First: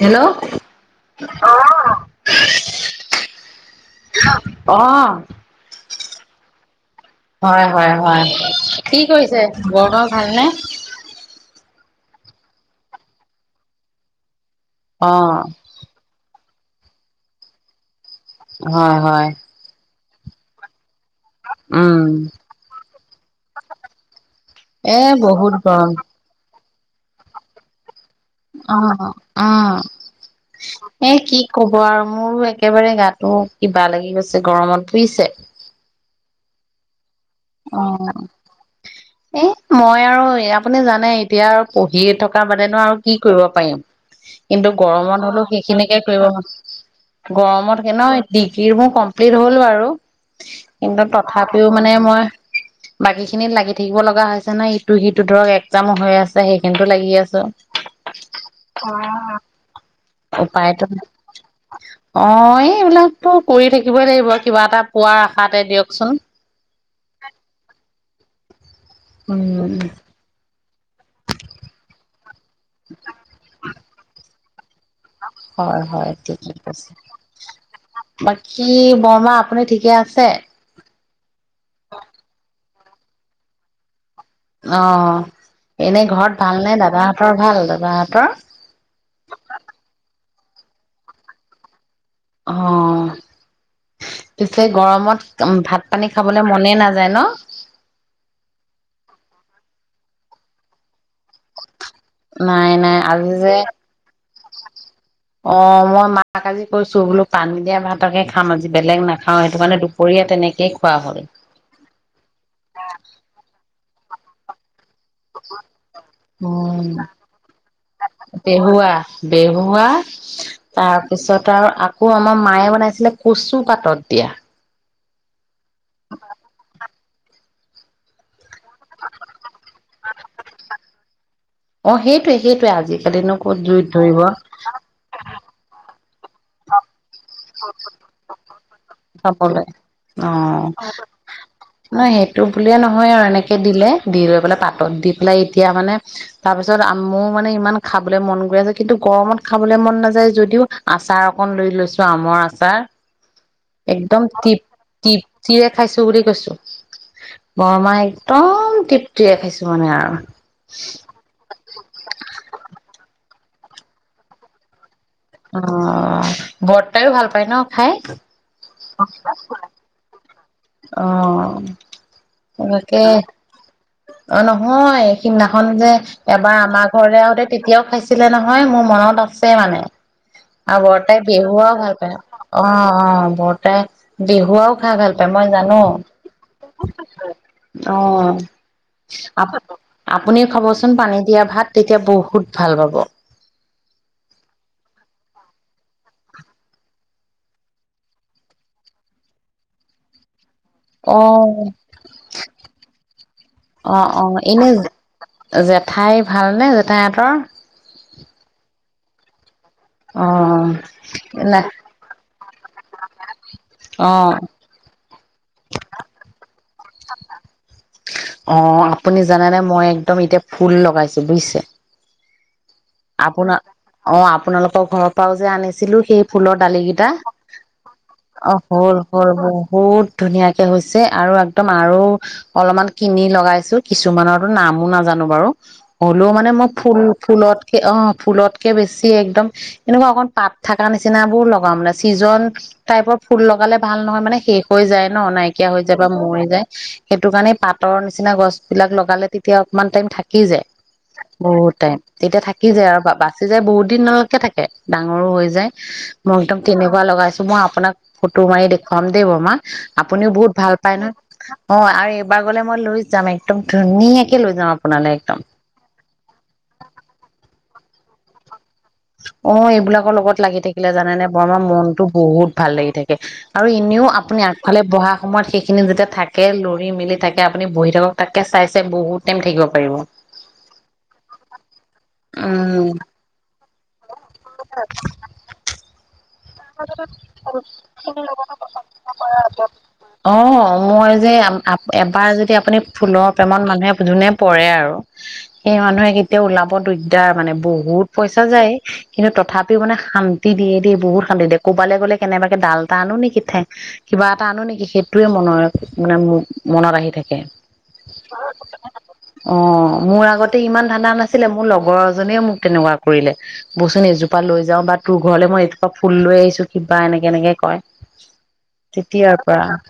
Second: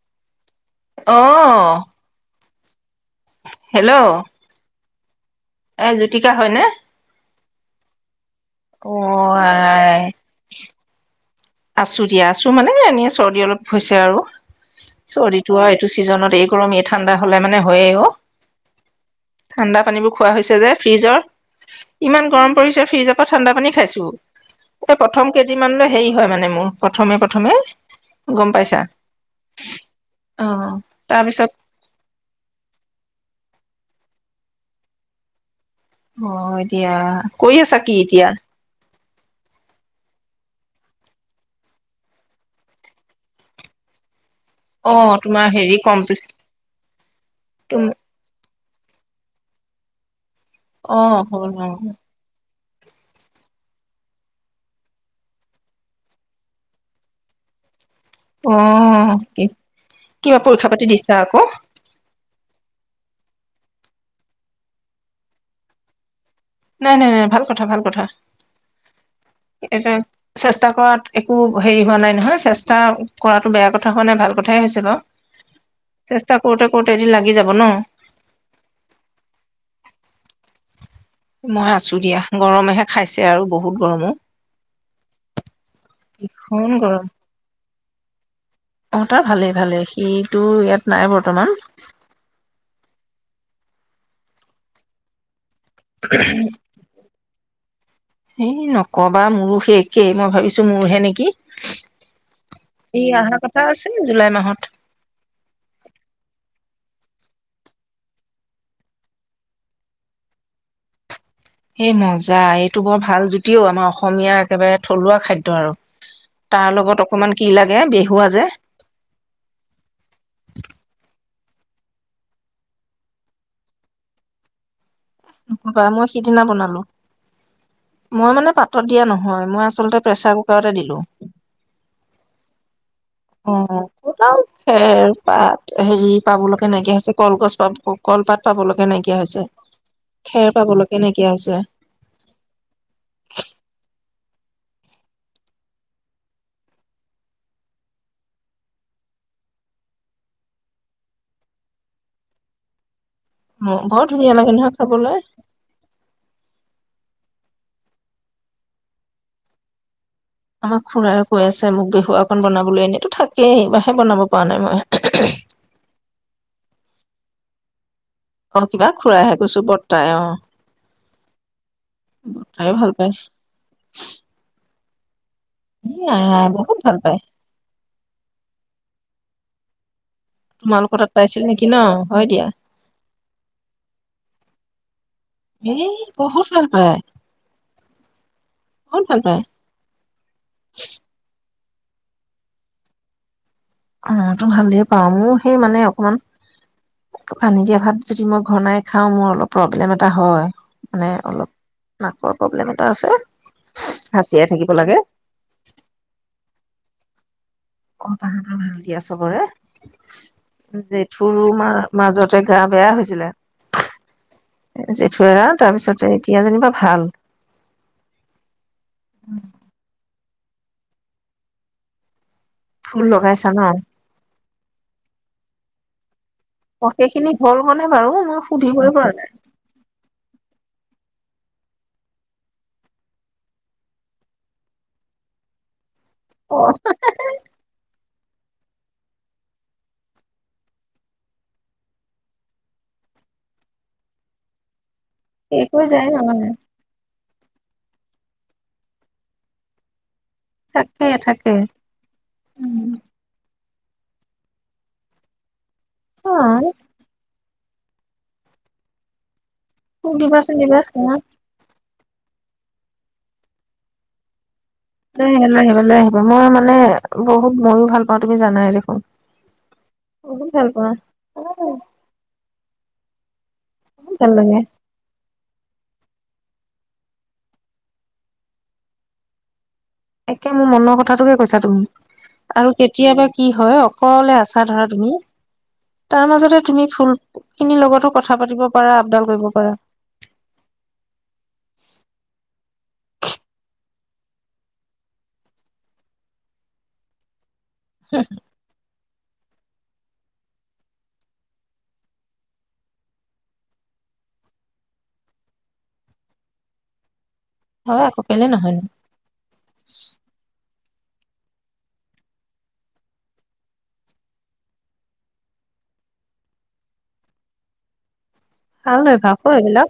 Hello, অহ ', অ', এ', জ্যোতিকা হয়নে হয় - হয় - হয় কি অ', কৰিছে আই বৰদৰ ভালনে? আছো দিয়া আছো মানে এনেই চৰ্দি অলপ হৈছে আৰু। অ চৰিতো এইটো চিজনত এই গৰমেই ঠাণ্ডা হ'লে মানে হয়েই অ', হয় - হয় ঠাণ্ডা পানীবোৰ খোৱা হৈছে যে। ফ্ৰিজৰ, উম ইমান গৰম পৰিছে ফ্ৰিজৰক ঠাণ্ডা পানী খাইছো এ', প্ৰথম বহুত কেইদিনমানানলৈ গৰম। হেৰি মানে মোৰ প্ৰথমে- প্ৰথমে গম পাইছা। অ', উ', অ', এ', কি তাৰপিছত কব আৰু মোৰো একেবাৰে গাটো বেয়া লাগি গৈছে গৰমত ফুইছে অ', এতিয়া কৰি আছা কি এতিয়া? এ', মই আৰু আপুনি জানে এতিয়া আৰু পঢ়ি থকা বাদেনো আৰু কি কৰিব পাৰিম। কিন্তু অ', গৰমত তোমাৰ হ'লেও হেৰি সেইখিনিকে কমপ্লি কৰিবো গৰমত হে নহয় সেই গিৰ মোৰ কমপ্লিট হ'ল বাৰু। কিন্তু অ', হ'ল তথাপিও অ', মানে মই বাকী খিনিত লাগি থাকিব লগা হৈছে না ইটো সিটো ধৰক একজামো হৈ আছে সেইখিনো লাগি আছো। অহ ' কি কিবা পৰীক্ষা উপায়তো পাতি নাই দিছা আকৌ? অ এইবিলাকতো কৰি থাকিবই লাগিব কিবা এটা পোৱাৰ আশাতে দিয়কচোন। নাই - নাই - নাই ভাল কথা -ভাল কথা উম উম্ ষ্টা কৰাত একো হেৰি হোৱা নাই নহয় চেষ্টা ষ্টা কৰাটো বেয়া কথা হয় নে ভাল কথ থাই হৈছে বাৰু হয় হয় চেষ্টা ঠিকে কৰোতে কৰোতে কৈছে এদিন লাগি যাব ন বাকী বৰমা আপুনি ঠিকে আছে মই আছো দিয়া গৰমেহে খাইছে আৰু বহুত গৰমো অ এনেই ঘৰত ভাল ভীষণ নে দাদাহঁতৰ ভাল দা হতৰ অ'টো ভালেই ভালে সিটো ইয়াত নাই বৰ্তমান অ পিছে গৰমত ভাত পানী খাবলৈ মনেই নাযায় ন এই নকবা মোৰো সেই একেই মই ভাবিছো ছো মোৰহে নেকি নাই নাই ই আজি অহা যে কথা আছে নেকি জুলাই মাহত অ', মই মাক আজি কৈছো বোলো পানী দিয়া ভাতকে খাম আজি বেলেগ নাখাও সেইটো মানে দুপৰীয়া তেনেকেই খোৱা হ'ল এ মজা এইটো বৰ ভাল জুতিও আমাৰ অস সমীয়া একেবাৰে থলুৱা খাদ্য আৰু উ তাৰ লগত অকমান কি লাগে বেহুৱা যে বেহুৱা বেহুৱা তাৰপিছত তাৰ আকৌ আমাৰ মায়ে বনাইছিলে কচু পাতত দিয়া বা মই সিদিনা বনালো মই মানে পাতত দিয়া নহয় মই আচলতে প্ৰেছাৰ কুকাৰতে দিলো অ সেইটোৱে সেইটোৱে আজিকালিনো অ ক'ত জুইত ক'ত ধৰিব আৰু খেৰ পাত হেৰি পাবলৈকে নাইকিয়া হৈছে কলগছ পাব কলপাত পাবলৈকে নাইকিয়া হৈছে খাবলৈ অ খেৰ পাবলৈকে নাইকিয়া হৈছে ন সেইটো বুলিয়ে নহয় আৰু এনেকে দিলে দি লৈ পেলাই পাতত দি পেলাই এতিয়া মানে তাৰ পিছত মোৰ মানে ইমান খাবলৈ মন গৈ আছে কিন্তু গৰমত খাবলৈ মন নাযায় যদিও আচাৰ অকন লৈ লৈছো আমৰ আচাৰ অ', বৰ একদম ধুনীয়া লাগে তৃপ নহয় খাবলৈ তৃপ্তিৰে খাইছো বুলি কৈছো বৰমা একদম তৃপ্তিৰে খাইছো মানে আৰু আমাক খুৰাৰে কৈ আছে মোক বিহুৱকন বনাবলৈ এনেইতো থাক স বাহে বনাব পৰা নাই মই অ ব তাইয়ো ভাল পায় ন খাই অ কিবা খুৰাইহে কৈছো বৰ্তাই অ অ বৰ্তাই ভাল তনেকে পায় অ নহয় সিদিনাখন যে এ আই এবাৰ বহুত আমাৰ ভাল পায় ঘৰলৈ আহোতে তেতিয়াও খাইছিলে নহয় মোৰ মনত আছে মানে আৰু তোমালোকৰ তাত বৰ্তাই পাইছিল নেকি ন বিহুৱাও ভাল পায় হয় দিয়া অ অ বৰ্তাই বিহুৱাও খাই ভাল পায় মই এ জানো বহুত ভাল পায় অ বহুত ভাল পায় আপুনি খাবচোন পানী দিয়া ভাত তেতিয়া বহুত ভাল পাব অ তো ভালেই পাওঁ মোৰ সেই মানে অকমান পানী দিয়া ভাত যদি মই ঘনাই খাওঁ মোৰ অলপ প্ৰব্লেম এটা হয় মানে অ অলপ নাকৰ প্ৰব্লেম এটা আছে অ অ হাঁচিয়াই এনে থাকিব লাগে জেঠাই ভালনে জেঠাই তেহেতৰ অ তাহাঁতৰ ভাল দিয়া চবৰে অ' জেঠুৰ না মা মাজতে গা বেয়া হৈছিলে অ জেঠু তাৰপিছতে এতিয়া যেনিবা ভাল অ আপুনি জানেনেে মই একদম এতিয়া ফুল লগাইছো বুজিছে ফুল লগাইছা আপোনাৰ ন অ আপোনালোক আ ঘৰৰ পৰাও যে আনিছিলো সেই ফুলৰ অ দালিকিটা সেইখিনি হ'ল মানে বাৰু মই অ সুধিবই হল পৰা নাই হল বহুত ধুনীয়াকে হৈছে আৰু একদম আৰু অলপমান কিনি লগাইছো কিছুমানৰো নামো নাজানো বাৰু হ'লও মানে অ মই ফুল ফুলত অ ফুলতকে বেছি একদম এনেকুৱা অকণ পাত থকা নিচিনাবোৰ লগাও মানে ছিজন টাইপৰ ফুল লগালে ভাল নহয় মানে শেষ হৈ যায় ন' নাইকিয়া হৈ যায় বা মৰি যায়। সেইটো কাৰণে পাতৰ নিচিনা গছ বিলাক লগালে তেতিয়া অকমান টাইম থাকে সি যে থাকে থাকে বহুত টাইম তেতিয়া থাক থাকি যায় আৰু বাচি যায় বহুত দিনলৈকে থাকে ডাঙৰো হৈ যায়। অ মই একদম তেনেকুৱা লগাইছে মই আপোনাক ফটো মাৰি দেখুৱাম দেই বমাক। আপুনিও বহুত সুধিবাচোন ভাল দিবা পায় নহয় অ'? এইবাৰ গলে মই লৈ যাম একদম ধুনীয়াকে লৈ যাম আ লৈ আহ লৈ আহিব লৈ আহিব মই মানে বহুত ময়ো ভাল পাওঁ তুমি জানায়ে দেখোন। অ' এইবিলাকৰ লগত বহুত লাগি ভাল থাকিলে জানে নে বৰ আমাৰ পাওঁ মনতো বহুত ভাল লাগি থাক আৰু এনেও ভাল আপুনি লাগে আগফালে বহা সময়ত শেষ সেইখিনি যেতিয়া থাকে লৰি মেলি থাকে আপুনি বহি থাকক তাতকৈ চাই চাই বহুত টাইম থাকিব পাৰিব একে মোৰ মনৰ কথাটোকে কৈছা তুমি আৰু উম কেতিয়াবা কি হয় অ' অকলে আছা ধৰা তুমি তাৰ মাজতে তুমি ফুল খিনিৰ লগতো কথা পাতিব পাৰা আপডাল কৰিব পাৰা [unintelligible] অ' মই যে এবাৰ যদি আপুনি ফুলৰ প্ৰেমত মানুহে যোনে পৰে আৰু সেই মানুহে কেতিয়া ওলাব দিগদাৰ মানে বহুত পইচা যায়। কিন্তু তথাপিও মানে শান্তি দিয়ে দেই বহুত ক'বালে গ'লে কেনেবাকে ডাল এটা আনো নেকি কিবা এটা আনো নেকি সেইটোয়ে মনৰ মানে মনত আহি থাকে। হয় আকৌ কেলে নহয় নো অ', মোৰ আগতে ইমান অনা নাছিলে মোৰ লগৰ এজনিয়ে মোক তেনেকুৱা কৰিলে বচোন এজোপা লৈ যাওঁ বা তোৰ ঘৰলে মই এজোপা ফুল লৈ আহিছো কিবা এনেকে এনেকে কয়। ভাল তেতিয়াৰ অভ্যাস অ', পৰা এইবিলাক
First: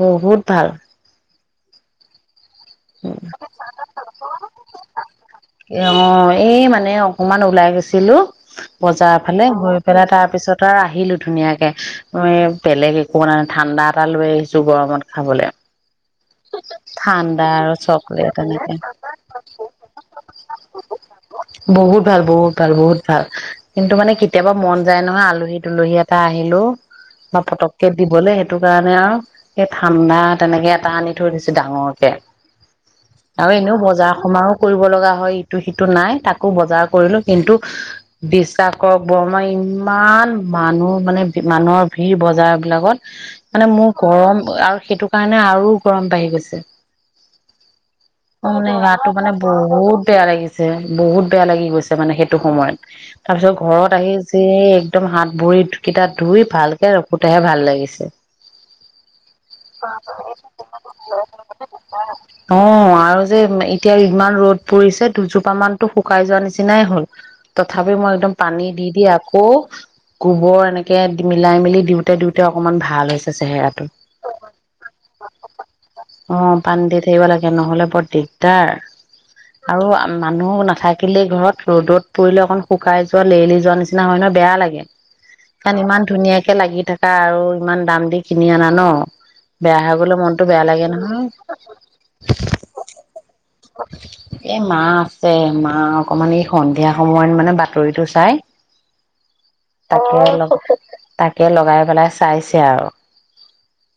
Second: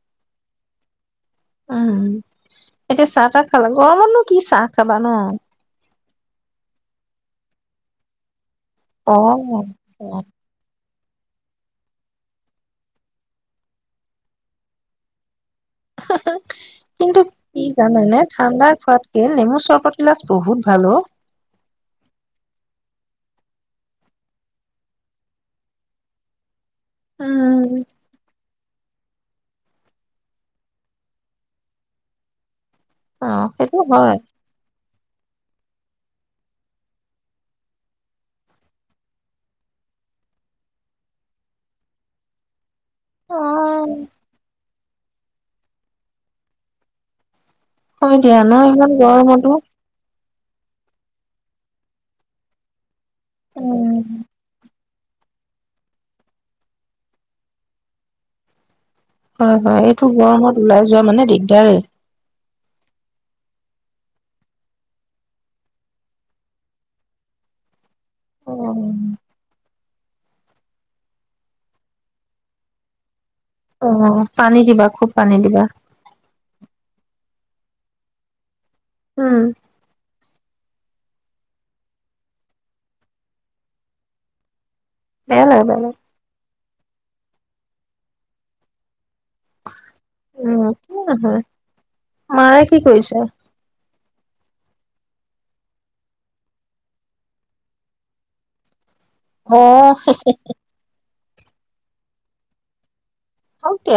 বহুত ভাল। অ'। এতিয়া চাহ তাহ খালা গৰমতনো কি চাহ খাবা ন'। অ', এই মানে অকমান ওলাই গৈছিলো। অ বজাৰ ফালে হৈ পেলাই তাৰ পিছত আৰু আহি আহিলো ধুনীয়াকে বেলেগ একো নাই ন' ঠাণ্ডা এটা লৈ আহিছো গৰমত খাবলে। কিন্তু ঠাণ্ডা কি আৰু জানানে চকলেট এনেকে ঠাণ্ডাৰ খোৱাতকে নেমু চৰ্বত গিলাচ বহুত ভালো অ'। বহুত ভাল বহুত ভাল বহুত ভাল কিন্তু মানে কেতিয়াবা মন যায় নহয় আলহী তুলহী এটা আহিলো বা উম পতককে দিবলে সেইটো কাৰণে মানে আৰু সেই ঠাণ্ডা তেনেকে এটা আনি থৈ দিছো ডাঙৰকে অ আৰু এনেও সেইটো বজাৰ হয় সমাৰো কৰিব লগা হয় ইটো সিটো নাই তাকো বজাৰ কৰিলো কিন্তু বিশ্বাস কৰক বৰ্মা ইমান মানুহ মানে মানুহৰ ভিৰ বজাৰ বিলাকত অ মানে মোৰ গৰম আৰু সেইটো কাৰণে আৰু গৰম বাঢ়ি গৈছে হয় দিয়া ন মোৰ মানে ইমান গাটো মানে গৰমতো বহুত বেয়া লাগিছে বহুত বেয়া লাগি গৈছে মানে সেইটো সময়ত তাৰপিছত ঘৰত উম আহি যে একদম হাত ভৰি কিটা ধুই ভালকে ৰখোতেহে ভাল লাগিছে। হয় হয় এইটো গৰমত ওলাই যোৱা মানে দিগদাৰেই অহ আৰু যে এতিয়া ইমান ৰ'দ পৰিছে দুজোপা মানতো শুকাই যোৱা নিচিনাই হল ত তথাপি মই একদম পানী দি দি আকৌ গোবৰ এনেকে মিলাই মেলি দিওঁতে দিওঁতে অকমান ভাল হৈছে। অহ পানী দিবা খুব পানী দিবা অহ পানী দি থাকিব লাগে। [unintelligible] নহ'লে বৰ দিগদাৰ উম আৰু মানুহ নাথাকে থাকিলে ঘৰত ৰ'দত পৰিলে অকণ শুকাই যোৱা লেৰেলি যোৱা নিচিনা হয় নহয় বেয়া লাগে। বেয়া লাগে কাৰণ বেয়া ইমান লাগে ধুনীয়াকে লাগি থাকা আৰু ইমান দাম দি কিনি অনা নঅহ। উম, থিক আছে। মায়ে কি কৰিছে? এহ মা আছে মা অকনমান এই সন্ধিয়া সময়ত মানে বাতৰিটো চাই। অহ। হি তাকে হি লগ হি তাকে লগাই পেলাই চাইছে আৰু অকে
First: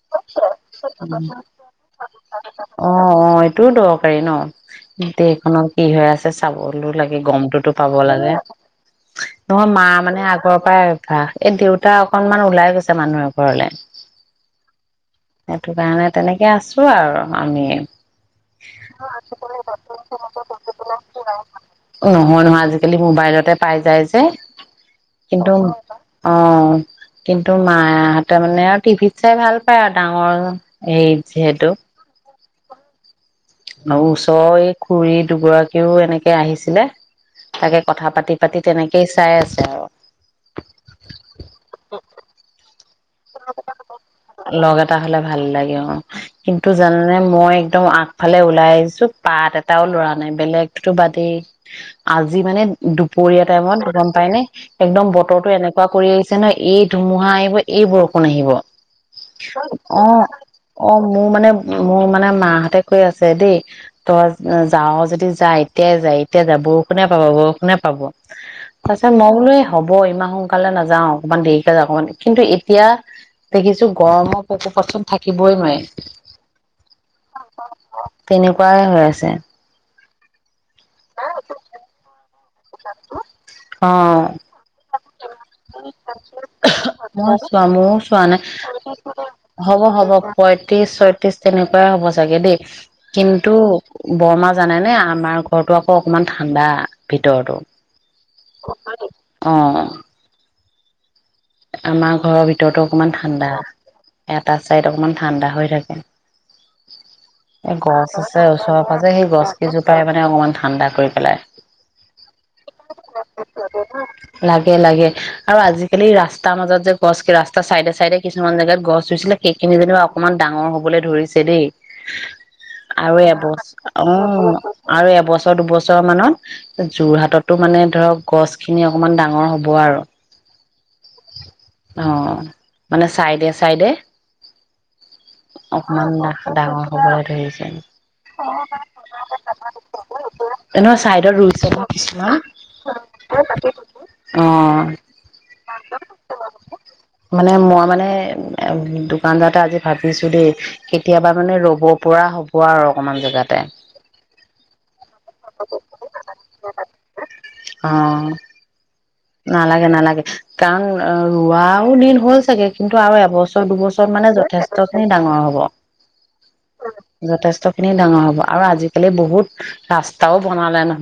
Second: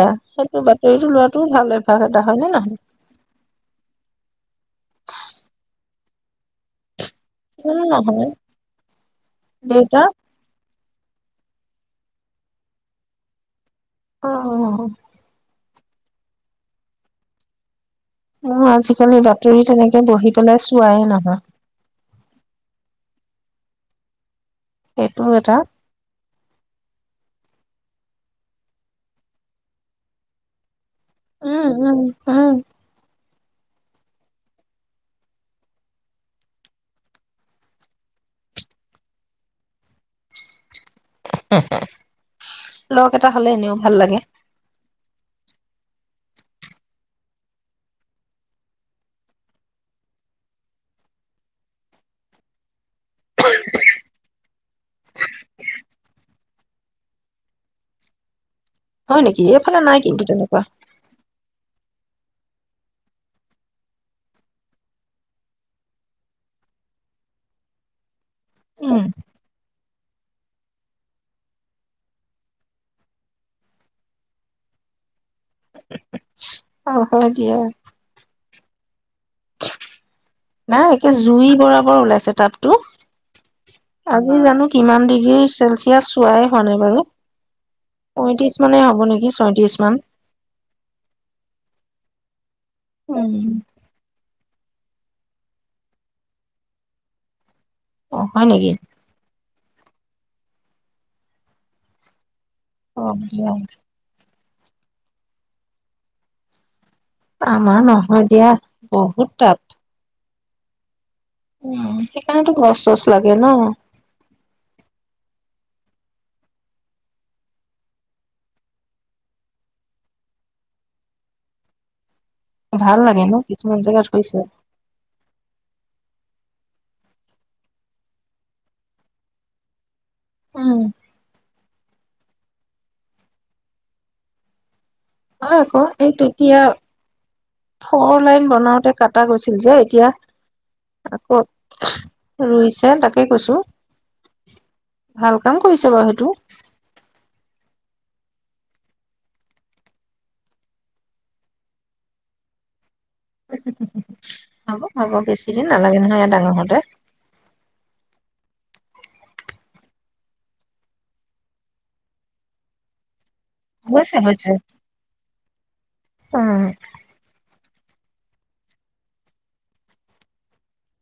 অহ অহ এইটোও দৰকাৰী ন গোটেইখনত কি হৈ আছে চাবলৈ লাগে গমটোটো কিয়নো পাব নহয় লাগে নহয়। মা দেউতা মানে আগৰৰ পৰাই আহ এই দেউতা অকনমান ওলাই গৈছে মানুহ এঘৰলৈ। অহ অহ। সেইটো কাৰণে তেনেকে আছো আৰু আমি মোৰ আজিকালি বাতৰি তেনেকে বহি পেলাই চোৱাই নহয় নহ নহাল আজিকালি মোবাইলতে পাই যায় যে সেইটো কিন্তু এটা অ কিন্তু মাহ মানে আৰু টিভিত চাই ভাল পায় আৰু ডাঙৰ অ এই উম যিহেতু উম উম ওচৰ এই খুৰী দুগৰাকীও এনেকে আহিছিলে তাকে কথা পাতি পাতি তেনেকেই চাই আছে আৰু অ লগ এটা হ'লে এনেও ভাল লাগে লগ এটা হ'লে ভাল লাগে অ কিন্তু জানে মই একদম আগফালে ওলাই আহিছো পাত এটাও লৰা নাই বেলেগতো বাদেই আজি মানে দুপৰীয়া টাইমত গম পাই নে একদম বতৰো এনেকুৱা কৰি আহিছে নহয় এই ধুমুহা আহিব এই বৰষুণ ফোন আহিব হয় নেকি এইফালে নাই অ কিন্তু তেনেকুৱা অ মোৰ মানে মোৰ মানে মাহঁতে কৈ আছে দেই তই যাৱ যদি যায় এতিয়াই যাই এতিয়াই যাই বৰষুনে পাব বৰষুনে পাব উম তাৰিছত মই বোলো এই হব ইমান সোনকালে নাযাও অকমান দেৰিকে যা অক কিন্তু এতিয়া দেখিছো গৰমৰ পশু পচন থাকিবই নোৱাৰি অ হয় দিয়া পৰাই হৈ আছে অ নাই একে জুই বৰাবৰ ওলাইছে তাত আজি জানো কিমান কোনফালে মোৰ চোৱা ময়ও চোৱা নাই পয়ত্ৰিশ মানে হ'ব নেকি ছয়ত্ৰিশ হ'ব মান হ'ব পয়ত্ৰিশ ছয়ত্ৰিশ তেনেকুৱাই হ'ব চাগে দেই উম কিন্তু বৰমা জানে নে আমাৰ ঘৰতটো আকৌ অকমান ঠাণ্ডা ভিতৰতো অ হয় নেকি অ আমাৰ ঘৰৰ ভিতৰত ভিতৰতো অ অকমান ঠাণ্ডা দিয়া এটা ছাইড অকণমান ঠাণ্ডা হৈ থাকে এ আমাৰ গছ নহয় আছে দিয়া ওচৰৰ পাজ যে সেই বহুত গছ তাপ কেইজোপাই মানে অকমান ঠাণ্ডা কৰি পেলাই উম সেইকাৰণেতো গছ চছ লাগে ন লাগে লাগে আৰু আজিকালি ৰাস তাৰ মাজত যে গছ ৰাস্তা চাইডে চাইডে কিছুমান জেগাত গছ ৰুইছিলে সেইখিনি যেনিবা অকনমান ডাঙৰ হবলৈ ধৰিছে দেই ভাল আৰু লাগে ন কিছুমান এবছৰ জেগাত হৈছে উম আৰু এবছৰ দুবছৰ যোৰহাটতো মানে ধৰক গছ খিনি অকমান ডাঙৰ হব আৰু উম অ মানে চাইডে চাইডে হয় আকৌ অকমান এই তেতিয়া ডাঙৰ হবলৈ ধৰিছে। ফৰ লাইন বনাওতে কাটা গৈছিল যে এতিয়া এনেকুৱা চাইডত আকৌ ৰুইছে ন কিছুমান ৰুইছে তাকে কৈছো অ', ভাল কাম কৰিছে বাৰু সেইটো মানে মই মানে দোকান পতা আজি ভাবিছো দেই কেতিয়াবা মানে ৰব পৰা হ'ব আৰু অকমান জেগাতে হ'ব হ'ব বেছিদিন নালাগে নহয় ইয়াতে ডাঙৰ সৈতে অ', নালাগে নালাগে কাৰণ ৰোৱাও দিন হ'ল চাগে কিন্তু আৰু এবছৰ বছৰ হৈছে মানে হৈছে যথেষ্ট খিনি ডাঙৰ হব উম এনে ডাঙৰ হ'ব আৰু আজিকালি বহুত ৰাস্তাও বনালে নয়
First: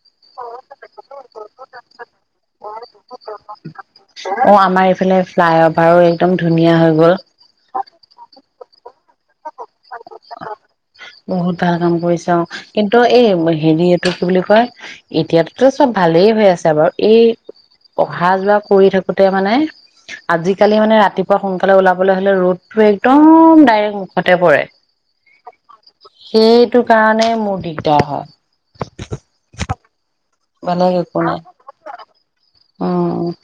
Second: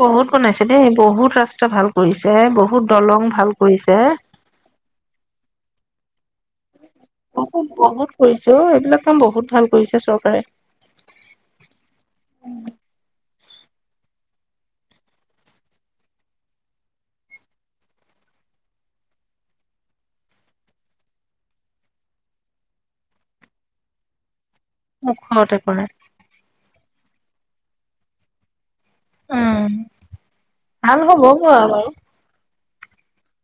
বহুত বনাইছে দেই বহুত ৰাস্তা ভাল কৰিছে বহুত দলং ভাল কৰিছে অ আমাৰ এইফালে ফ্লাই অফ পাৰ একদম ধুনীয়া হয় বহুত বহুত কৰিছে অ এইবিলাক কাম বহুত ভাল কৰিছে চৰকাৰে বহুত ভাল কাম কৰিচে কিন্তু এই হেৰি এইটো কি বুলি কয় এতিয়াততো চব ভালেই হৈ আছে বাৰু কি বুলি কয় এতিয়াটো চব ভালে হৈ আছে বাৰু এই অহা যোৱা কৰি থাকোতে মানে আজিকালি মানে ৰাতিপুৱা সোনকালে ওলাবলৈ হলে ৰ'দটো একদম ডাইৰেক্ট সঁতে পৰে মখ খনতে কৰে টো কাৰণে মোৰ দিগদাৰ হয় উম ভাল হবগে বাৰু অ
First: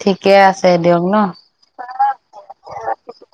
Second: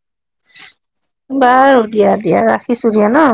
বাৰু দিয়া দিয়া ৰাখিছো দিয়া ন